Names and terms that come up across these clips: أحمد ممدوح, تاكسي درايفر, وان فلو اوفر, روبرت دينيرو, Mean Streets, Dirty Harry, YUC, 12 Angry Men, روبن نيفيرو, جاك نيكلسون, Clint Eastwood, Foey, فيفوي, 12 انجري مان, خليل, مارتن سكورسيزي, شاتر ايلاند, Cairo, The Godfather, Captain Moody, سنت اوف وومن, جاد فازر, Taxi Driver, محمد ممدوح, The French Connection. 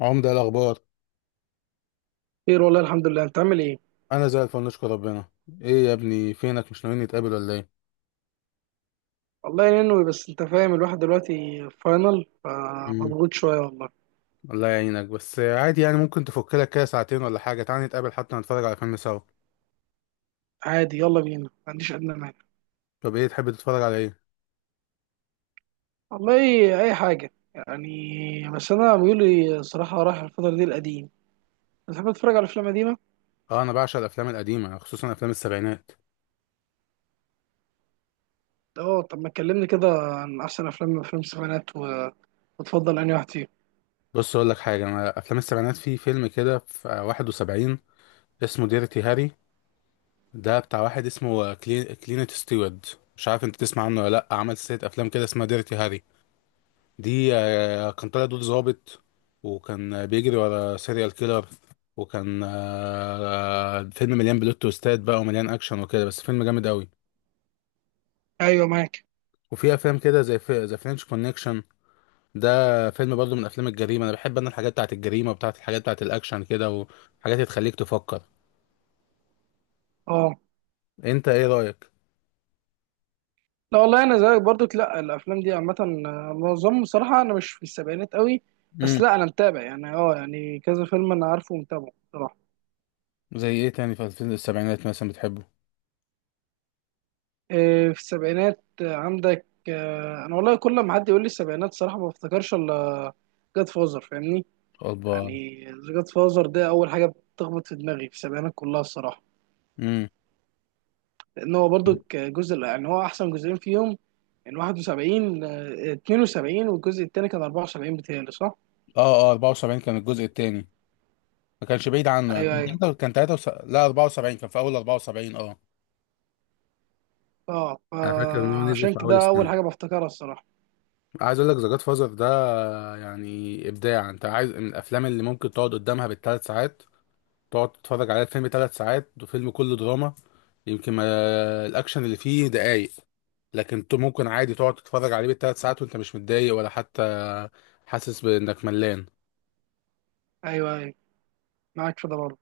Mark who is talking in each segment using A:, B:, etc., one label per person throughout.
A: عمدة، إيه الأخبار؟
B: خير والله الحمد لله، انت عامل ايه؟
A: أنا زي الفل نشكر ربنا. إيه يا ابني فينك مش ناويين نتقابل ولا إيه؟
B: والله ينوي، بس انت فاهم الواحد دلوقتي في فاينل،
A: مم.
B: فمضغوط شويه والله.
A: الله يعينك، بس عادي يعني ممكن تفك لك كده ساعتين ولا حاجة، تعالى نتقابل حتى نتفرج على فيلم سوا.
B: عادي، يلا بينا، ما عنديش ادنى مانع.
A: طب إيه تحب تتفرج على إيه؟
B: والله اي حاجه يعني، بس انا ميولي صراحه رايح الفتره دي القديم. بتحب تتفرج على افلام قديمه؟
A: أه، أنا بعشق الأفلام القديمة، خصوصا أفلام السبعينات.
B: اه، طب ما تكلمني كده عن احسن افلام، افلام السبعينات وتفضل انهي واحد فيهم.
A: بص أقول لك حاجة، أنا أفلام السبعينات في فيلم كده في 71 اسمه ديرتي هاري. ده بتاع واحد اسمه كلينت ستيوارد. مش عارف أنت تسمع عنه ولا لأ، عمل سلسلة أفلام كده اسمها ديرتي هاري دي. كان طالع دور ظابط. وكان بيجري ورا سيريال كيلر. وكان فيلم مليان بلوت تويستات بقى ومليان اكشن وكده، بس فيلم جامد قوي.
B: ايوه معاك.
A: وفي افلام كده زي في ذا فرنش كونكشن. ده فيلم برضه من افلام الجريمه، انا بحب انا الحاجات بتاعت الجريمه وبتاعت الحاجات بتاعت الاكشن كده، وحاجات تخليك تفكر.
B: اه،
A: انت ايه رايك؟
B: لا والله انا زيك برضو، لا الافلام دي عامه، معظم صراحه انا مش في السبعينات قوي، بس لا
A: امم.
B: انا متابع يعني اه، يعني كذا فيلم انا عارفه ومتابعه.
A: زي ايه تاني في الفيلم السبعينات مثلا بتحبه؟
B: إيه، في السبعينات، عندك، انا والله كل ما حد يقول لي السبعينات صراحه ما بفتكرش الا جاد فازر، فاهمني.
A: أربعة.
B: يعني جاد فازر ده اول حاجه بتخبط في دماغي في السبعينات كلها الصراحه،
A: امم.
B: لان هو برضو جزء، يعني هو احسن جزئين فيهم. يعني 71 72، والجزء الثاني كان 74 بتهيألي، صح؟
A: اه، اه، 74 كان الجزء التاني. ما كانش بعيد عنه يعني،
B: ايوه، ايوه.
A: كان 73، لا 74، كان في اول 74، اه.
B: اه،
A: انا فاكر ان هو نزل
B: فعشان
A: في اول
B: كده اول
A: السنه.
B: حاجه بفتكرها الصراحه.
A: عايز اقول لك ذا جاد فازر ده يعني ابداع. انت عايز من الافلام اللي ممكن تقعد قدامها بالثلاث ساعات، تقعد تتفرج على الفيلم ثلاث ساعات وفيلم كله دراما، يمكن ما الاكشن اللي فيه دقايق، لكن انت ممكن عادي تقعد تتفرج عليه بالثلاث ساعات وانت مش متضايق ولا حتى حاسس بانك ملان.
B: ايوه ايوه معاك في ده برضه.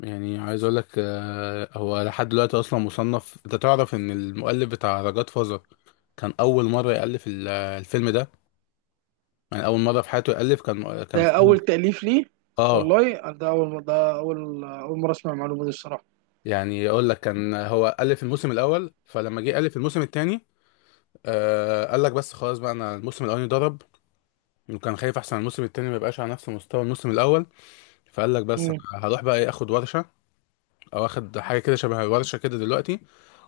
A: يعني عايز اقول لك، هو لحد دلوقتي اصلا مصنف. انت تعرف ان المؤلف بتاع ذا جاد كان اول مره يالف الفيلم ده. يعني اول مره في حياته يالف، كان
B: ده
A: كان
B: اول تأليف ليه؟
A: اه.
B: والله ده اول، اول مره اسمع المعلومه دي الصراحه.
A: يعني اقول لك كان هو الف الموسم الاول، فلما جه الف الموسم الثاني آه قال لك بس خلاص بقى، انا الموسم الاولاني ضرب، وكان خايف احسن الموسم الثاني ما يبقاش على نفس مستوى الموسم الاول. فقال لك بس انا هروح بقى ايه، اخد ورشه او اخد حاجه كده شبه الورشه كده دلوقتي،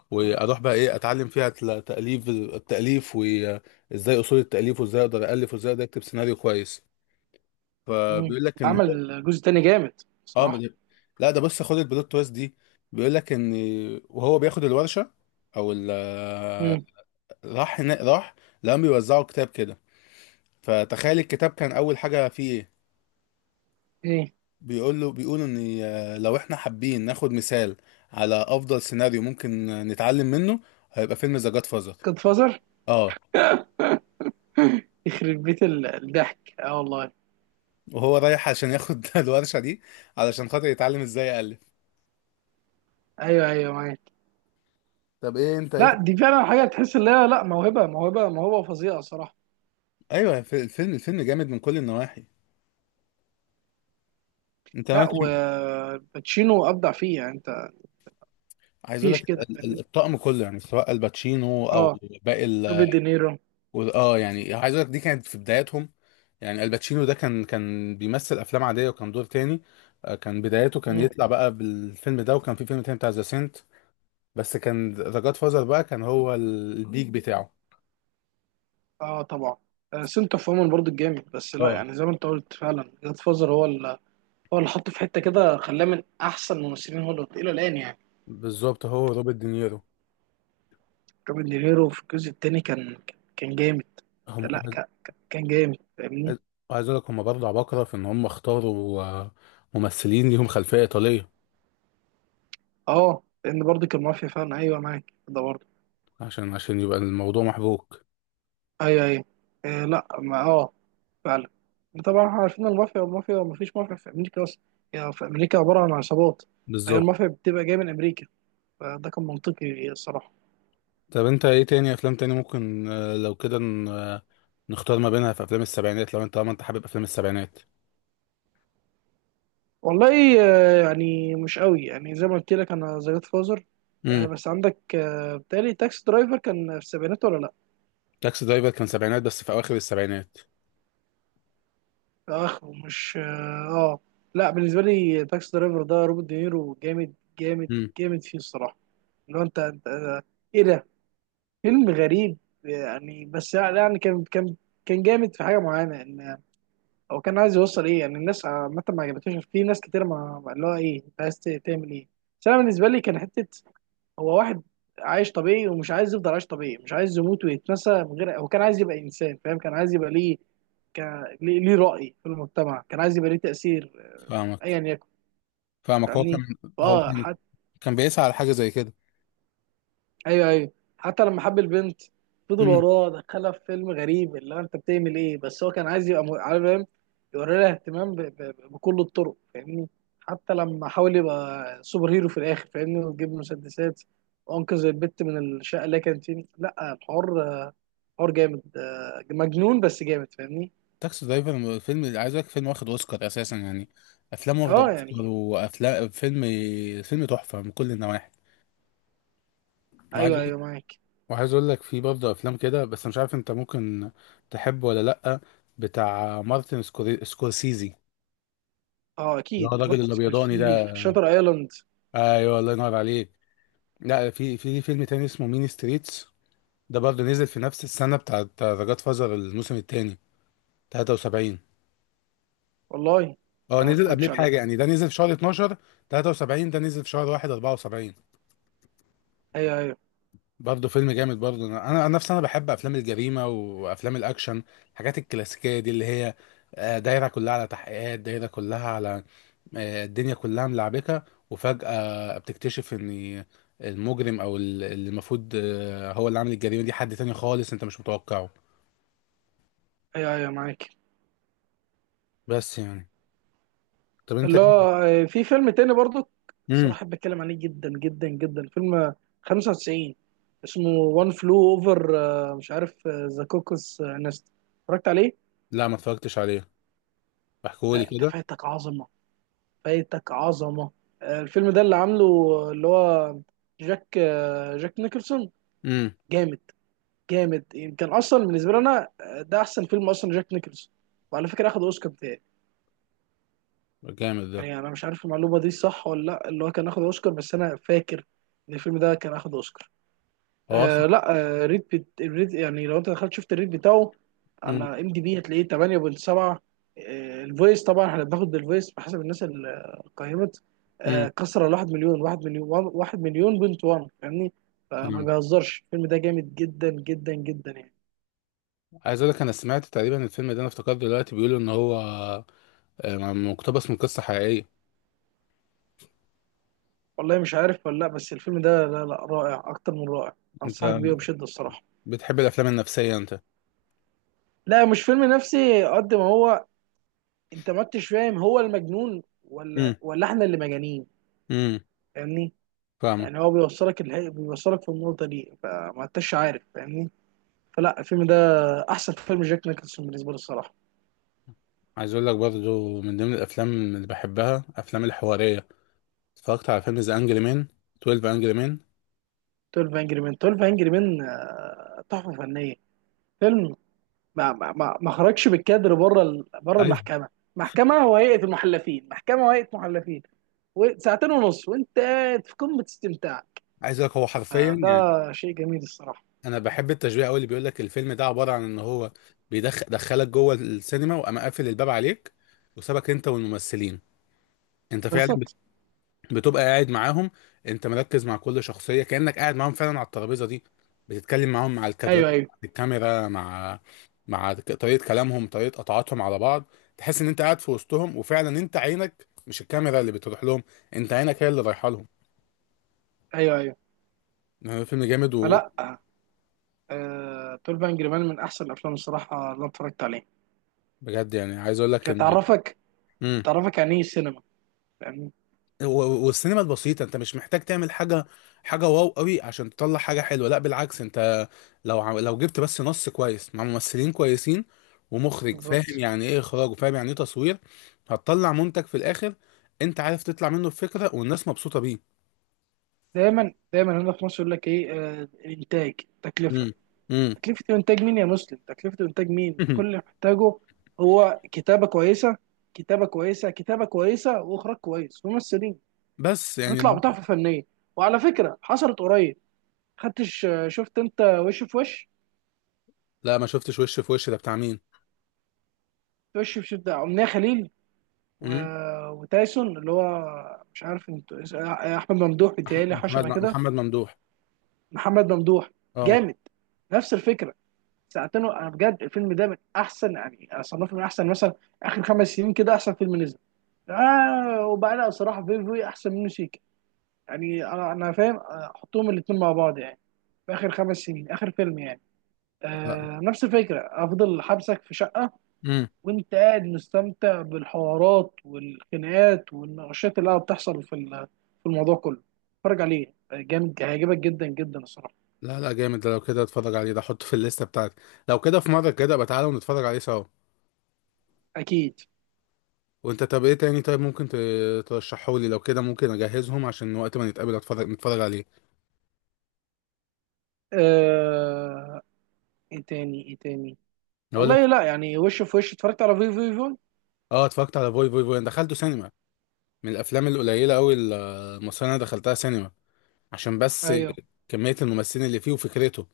A: واروح بقى ايه، اتعلم فيها تاليف، التاليف وازاي اصول التاليف، وازاي اقدر الف وازاي اقدر اكتب سيناريو كويس.
B: مم.
A: فبيقول لك ان هو
B: عمل جزء تاني جامد
A: اه، ما
B: بصراحة.
A: ده- لا، ده بص خد البلوت تويست دي. بيقول لك ان وهو بياخد الورشه او
B: مم.
A: راح هنا راح، لقاهم بيوزعوا كتاب كده. فتخيل الكتاب كان اول حاجه فيه ايه؟
B: ايه،
A: بيقول له، بيقولوا ان لو احنا حابين ناخد مثال على افضل سيناريو ممكن نتعلم منه، هيبقى فيلم ذا جاد فازر.
B: جاد فازر.
A: اه.
B: يخرب بيت الضحك، اه والله.
A: وهو رايح عشان ياخد الورشه دي علشان خاطر يتعلم ازاي يالف.
B: ايوه ايوه معاك.
A: طب ايه انت ايه؟
B: لا دي فعلا حاجة تحس ان هي، لا موهبة، موهبة موهبة فظيعة صراحة.
A: ايوه، الفيلم جامد من كل النواحي. انت
B: لا وباتشينو ابدع فيه، يعني انت
A: عايز اقول
B: مفيش
A: لك
B: كده، فاهمني.
A: الطقم كله، يعني سواء الباتشينو
B: اه،
A: او باقي ال.
B: روبرت دينيرو.
A: اه يعني عايز اقول لك دي كانت في بداياتهم. يعني الباتشينو ده كان بيمثل افلام عاديه وكان دور تاني. كان بدايته كان
B: مم.
A: يطلع بقى بالفيلم ده، وكان في فيلم تاني بتاع ذا سنت، بس كان ذا جاد فازر بقى كان هو البيك بتاعه.
B: اه طبعا. سنت اوف وومن برضه جامد، بس لا
A: اه
B: يعني زي ما انت قلت، فعلا جاد فازر هو اللي، هو اللي حطه في حتة كده، خلاه من احسن ممثلين هوليوود الى الان يعني.
A: بالظبط. هو روبرت دينيرو.
B: روبن نيفيرو في الجزء التاني كان، كان جامد.
A: هم
B: لا
A: عايز
B: كان جامد، فاهمني.
A: عايز اقول لك هم برضه عباقره في ان هم اختاروا ممثلين ليهم خلفيه ايطاليه
B: اه، لان برضه كان مافيا فعلا، ايوه معاك ده برضه.
A: عشان يبقى الموضوع محبوك.
B: ايوه ايوه. آه لا، ما اه، فعلا. طبعا احنا عارفين المافيا، المافيا ما فيش مافيا في امريكا اصلا، يعني في امريكا عباره عن عصابات. فهي
A: بالظبط.
B: المافيا بتبقى جايه من امريكا، فده كان منطقي الصراحه.
A: طب انت ايه تاني افلام تاني ممكن، لو كده نختار ما بينها في افلام السبعينات، لو انت، طالما انت حابب افلام السبعينات.
B: والله آه، يعني مش قوي، يعني زي ما قلت لك انا ذا جاد فازر،
A: امم.
B: بس عندك، بتهيألي تاكسي درايفر كان في السبعينات ولا لا؟
A: تاكسي درايفر كان سبعينات بس في اواخر السبعينات.
B: اخ ومش اه. آه. لا بالنسبه لي تاكسي درايفر ده، روبرت دينيرو جامد جامد
A: امم.
B: جامد فيه الصراحه. لو انت انت آه، ايه ده، فيلم غريب يعني. بس يعني كان كان جامد في حاجه معينه، ان هو كان عايز يوصل ايه، يعني الناس عامه ما عجبتهاش، في ناس كتير ما اللي هو ايه، انت عايز تعمل ايه. بس انا بالنسبه لي كان حته، هو واحد عايش طبيعي ومش عايز يفضل عايش طبيعي، مش عايز يموت ويتنسى من غير، هو كان عايز يبقى انسان فاهم، كان عايز يبقى ليه ك... ليه ليه رأي في المجتمع، كان عايز يبقى ليه تأثير.
A: فاهمك.
B: ايا يكن،
A: فاهمك، هو كان
B: فاهمني،
A: هو
B: فاه
A: كان
B: حتى.
A: كان بيسعى على حاجه زي كده.
B: ايوه ايوه. حتى لما حب البنت، فضل
A: امم.
B: وراه دخلها في فيلم غريب، اللي هو انت بتعمل ايه، بس هو كان عايز يبقى عارف، فاهم يوري لها اهتمام بكل الطرق فاهمني. حتى لما حاول يبقى سوبر هيرو في الاخر، فاهمني، ويجيب مسدسات وانقذ البت من الشقه اللي هي كانت فيه، لا الحوار، حوار جامد، مجنون بس جامد فاهمني.
A: تاكسي درايفر فيلم، عايز اقول لك فيلم واخد اوسكار اساسا يعني، افلام واخده
B: اه
A: اوسكار
B: يعني،
A: وافلام، فيلم، فيلم تحفه من كل النواحي. وعايز
B: ايوه
A: اقول
B: ايوه معاك.
A: وعايز اقول لك في برضه افلام كده، بس مش عارف انت ممكن تحبه ولا لا. بتاع مارتن سكورسيزي
B: اه
A: اللي
B: اكيد
A: هو الراجل
B: مارتن
A: الابيضاني
B: سكورسيزي
A: ده.
B: في شاتر ايلاند.
A: ايوه الله ينور عليك. لا، في فيلم تاني اسمه مين ستريتس. ده برضه نزل في نفس السنه بتاعت ذا جاد فازر الموسم التاني، 73.
B: والله
A: اه
B: أنا ما
A: نزل قبليه
B: اتفرجتش عليه.
A: بحاجه يعني، ده نزل في شهر 12 73، ده نزل في شهر 1 74.
B: ايوه ايوه.
A: برضه فيلم جامد. برضه انا نفسي انا بحب افلام الجريمه وافلام الاكشن، الحاجات الكلاسيكيه دي اللي هي دايره كلها على تحقيقات، دايره كلها على الدنيا كلها ملعبكة، وفجأة بتكتشف ان المجرم او اللي المفروض هو اللي عامل الجريمة دي حد تاني خالص انت مش متوقعه.
B: ايوه ايوه معاك.
A: بس يعني. طب انت.
B: لا، في فيلم تاني برضو
A: امم.
B: صراحة بحب اتكلم عليه جدا جدا جدا، فيلم 95 اسمه وان فلو اوفر، مش عارف ذا كوكس نست، اتفرجت عليه؟
A: لا، ما اتفرجتش عليه. احكولي
B: لا انت
A: كده.
B: فايتك عظمة، فايتك عظمة. الفيلم ده اللي عامله، اللي هو جاك، جاك نيكلسون.
A: امم.
B: جامد، جامد، يمكن اصلا بالنسبه لي انا، ده احسن فيلم اصلا جاك نيكلز، وعلى فكره اخد اوسكار بتاعي.
A: جامد ده.
B: يعني انا مش عارف المعلومه دي صح ولا لا، اللي هو كان اخد اوسكار، بس انا فاكر ان الفيلم ده كان اخد اوسكار.
A: هو اصلا.
B: آه لا، آه ريت الريت يعني، لو انت دخلت شفت الريت بتاعه
A: امم.
B: على ام دي بي هتلاقيه 8.7. آه الفويس طبعا احنا بناخد بالفويس بحسب الناس اللي قيمت،
A: امم.
B: آه كسر ال 1 مليون، 1 مليون، 1 مليون بنت 1، فاهمني. فما
A: فاهم.
B: بيهزرش، الفيلم ده جامد جدا جدا جدا يعني.
A: عايز اقول لك، انا سمعت تقريبا الفيلم ده، انا افتكرت دلوقتي بيقولوا ان هو مقتبس من قصة حقيقية.
B: والله مش عارف ولا لا، بس الفيلم ده لا لا، رائع اكتر من رائع،
A: انت
B: انصحك بيه بشده الصراحه.
A: بتحب الافلام النفسية انت؟
B: لا مش فيلم نفسي قد ما هو، انت ما انتش فاهم هو المجنون ولا،
A: امم.
B: ولا احنا اللي مجانين،
A: امم.
B: فاهمني.
A: فاهمك.
B: يعني هو بيوصلك في النقطه دي، فما انتش عارف، فاهمني. فلا الفيلم ده احسن فيلم جاك نيكلسون بالنسبه لي الصراحه.
A: عايز اقول لك برضو من ضمن الافلام اللي بحبها افلام الحواريه. اتفرجت على فيلم ذا انجري مان، 12 انجري مان.
B: 12 انجري مان، 12 انجري مان، تحفه فنيه، فيلم ما خرجش بالكادر بره بره
A: ايوه.
B: المحكمه، محكمه وهيئه المحلفين، محكمه وهيئه محلفين، وساعتين ونص وانت قاعد في قمه استمتاع.
A: عايز اقول لك هو حرفيا
B: ده
A: يعني،
B: شيء جميل الصراحه.
A: انا بحب التشبيه قوي اللي بيقول لك الفيلم ده عباره عن ان هو بيدخلك جوه السينما وقام قافل الباب عليك وسابك انت والممثلين. انت فعلا
B: بالظبط.
A: بتبقى قاعد معاهم. انت مركز مع كل شخصيه كانك قاعد معاهم فعلا على الترابيزه دي، بتتكلم معاهم، مع الكادرات،
B: ايوه ايوه.
A: مع الكاميرا، مع طريقه كلامهم، طريقه قطعاتهم على بعض. تحس ان انت قاعد في وسطهم، وفعلا انت عينك مش الكاميرا اللي بتروح لهم، انت عينك هي اللي رايحه لهم.
B: ايوه ايوه.
A: يعني فيلم جامد.
B: فلا 12 انجري مان من احسن الافلام الصراحه اللي أنا اتفرجت عليها،
A: وبجد يعني عايز اقول لك
B: كانت
A: ان
B: تعرفك،
A: مم.
B: تعرفك يعني ايه السينما، يعني
A: والسينما البسيطة، انت مش محتاج تعمل حاجة، حاجة واو قوي عشان تطلع حاجة حلوة. لا، بالعكس انت لو لو جبت بس نص كويس مع ممثلين كويسين ومخرج فاهم
B: بالظبط.
A: يعني ايه اخراج وفاهم يعني ايه تصوير، هتطلع منتج في الاخر. انت عارف تطلع منه بفكرة والناس مبسوطة بيه.
B: دايما دايما هنا في مصر يقول لك ايه، الانتاج، تكلفه،
A: امم. امم.
B: تكلفة إنتاج مين يا مسلم؟ تكلفة إنتاج مين؟ أنت كل اللي محتاجه هو كتابة كويسة، كتابة كويسة، كتابة كويسة وإخراج كويس، ممثلين،
A: بس يعني
B: هنطلع بتحفة فنية. وعلى فكرة حصلت قريب، خدتش شفت أنت وش في وش؟
A: لا، ما شفتش. وش في وش ده بتاع مين؟
B: وش في شدة، أمنية خليل، و...
A: امم.
B: وتايسون اللي هو، مش عارف انت، أحمد ممدوح
A: أح-
B: بيتهيألي حاجة
A: محمد
B: شبه كده،
A: محمد ممدوح.
B: محمد ممدوح.
A: اه.
B: جامد، نفس الفكرة، ساعتين، انا بجد الفيلم ده من احسن، يعني انا صنفه من احسن مثلا اخر خمس سنين كده، احسن فيلم نزل. آه وبعدها صراحة فيفوي أحسن من سيكا يعني، أنا فاهم، حطهم الاتنين مع بعض يعني في آخر خمس سنين آخر فيلم يعني.
A: لا.
B: آه نفس الفكرة، أفضل حبسك في شقة
A: امم.
B: وأنت قاعد مستمتع بالحوارات والخناقات والنقاشات اللي قاعدة بتحصل في في الموضوع كله. اتفرج عليه، جامد هيعجبك جدا جدا الصراحة.
A: لا، لا، جامد ده، لو كده اتفرج عليه ده، احطه في الليستة بتاعتي. لو كده في مرة كده بقى، تعالى ونتفرج عليه سوا.
B: أكيد.
A: وانت طب ايه تاني، طيب ممكن ترشحه لي لو كده، ممكن اجهزهم عشان وقت ما نتقابل، نتفرج عليه.
B: آه، إيه تاني؟ إيه تاني؟
A: اقول
B: والله
A: لك
B: لا يعني، وش في وش اتفرجت على فيفوي فيفوي.
A: اه، اتفرجت على فوي فوي فوي، انا دخلته سينما من الافلام القليله قوي المصريه اللي انا دخلتها سينما، عشان بس
B: أيوه،
A: كميه الممثلين اللي فيه وفكرته.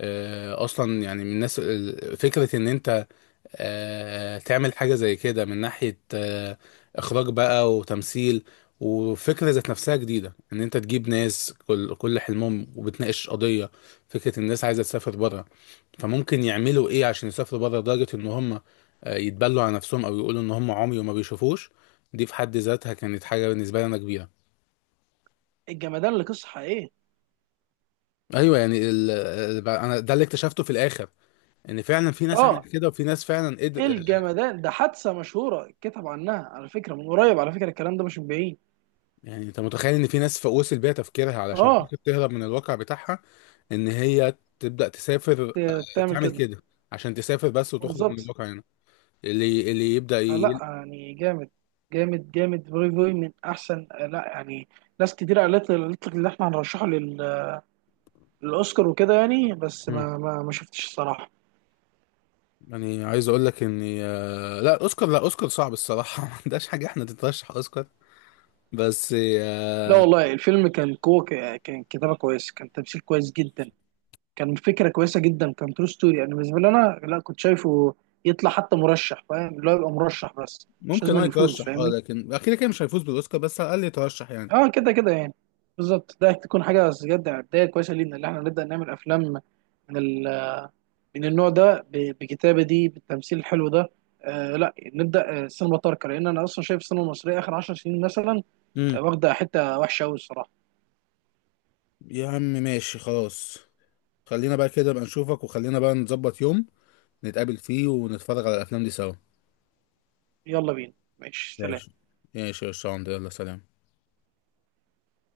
A: آه اصلا يعني من الناس فكره ان انت آه تعمل حاجه زي كده من ناحيه اخراج بقى وتمثيل، وفكره ذات نفسها جديده ان انت تجيب ناس كل حلمهم، وبتناقش قضيه. فكره الناس عايزه تسافر بره، فممكن يعملوا ايه عشان يسافروا بره، لدرجة ان هم يتبلوا على نفسهم، او يقولوا ان هم عمي وما بيشوفوش. دي في حد ذاتها كانت حاجة بالنسبة لي انا كبيرة.
B: الجمدان اللي قصة حقيقية.
A: ايوه يعني انا، ده اللي اكتشفته في الاخر ان فعلا في ناس عملت
B: اه،
A: كده، وفي ناس فعلا
B: ايه
A: قدر.
B: الجمدان ده حادثه مشهوره، اتكتب عنها على فكره من قريب، على فكره الكلام ده مش من بعيد.
A: يعني انت متخيل ان في ناس وصل بيها تفكيرها علشان
B: اه،
A: خاطر تهرب من الواقع بتاعها ان هي تبدأ تسافر،
B: تعمل
A: تعمل
B: كده.
A: كده عشان تسافر بس وتخرج من
B: بالظبط.
A: الواقع هنا، اللي يبدأ
B: فلا يعني جامد، جامد جامد، فوي فوي من احسن، لا يعني ناس كتير قالت لي، قالت لك اللي احنا هنرشحه للاوسكار وكده يعني، بس ما شفتش الصراحه.
A: يعني عايز اقول لك اني لا، اوسكار لا اوسكار صعب الصراحه ما عندهاش حاجه احنا تترشح اوسكار، بس
B: لا والله الفيلم كان كو، كان كتابه كويس، كان تمثيل كويس جدا، كان فكره كويسه جدا، كان ترو ستوري، يعني بالنسبه لي انا لا، كنت شايفه يطلع حتى مرشح، فاهم اللي هو يبقى مرشح بس مش
A: ممكن اه
B: لازم يفوز،
A: يترشح. اه
B: فاهمني.
A: لكن اكيد كده مش هيفوز بالاوسكار، بس على الاقل يترشح يعني.
B: اه كده كده يعني. بالظبط، ده تكون حاجه بجد بدايه كويسه لينا اللي احنا نبدا نعمل افلام من ال... من النوع ده بكتابه دي، بالتمثيل الحلو ده. آه لا نبدا، سينما تركه، لان انا اصلا شايف السينما المصريه اخر 10 سنين مثلا،
A: امم.
B: واخده حته وحشه قوي الصراحه.
A: يا عم ماشي خلاص، خلينا بقى كده بقى نشوفك، وخلينا بقى نظبط يوم نتقابل فيه ونتفرج على الافلام دي سوا.
B: يلا بينا، ماشي سلام.
A: ماشي. ماشي يا شاندر، يلا سلام.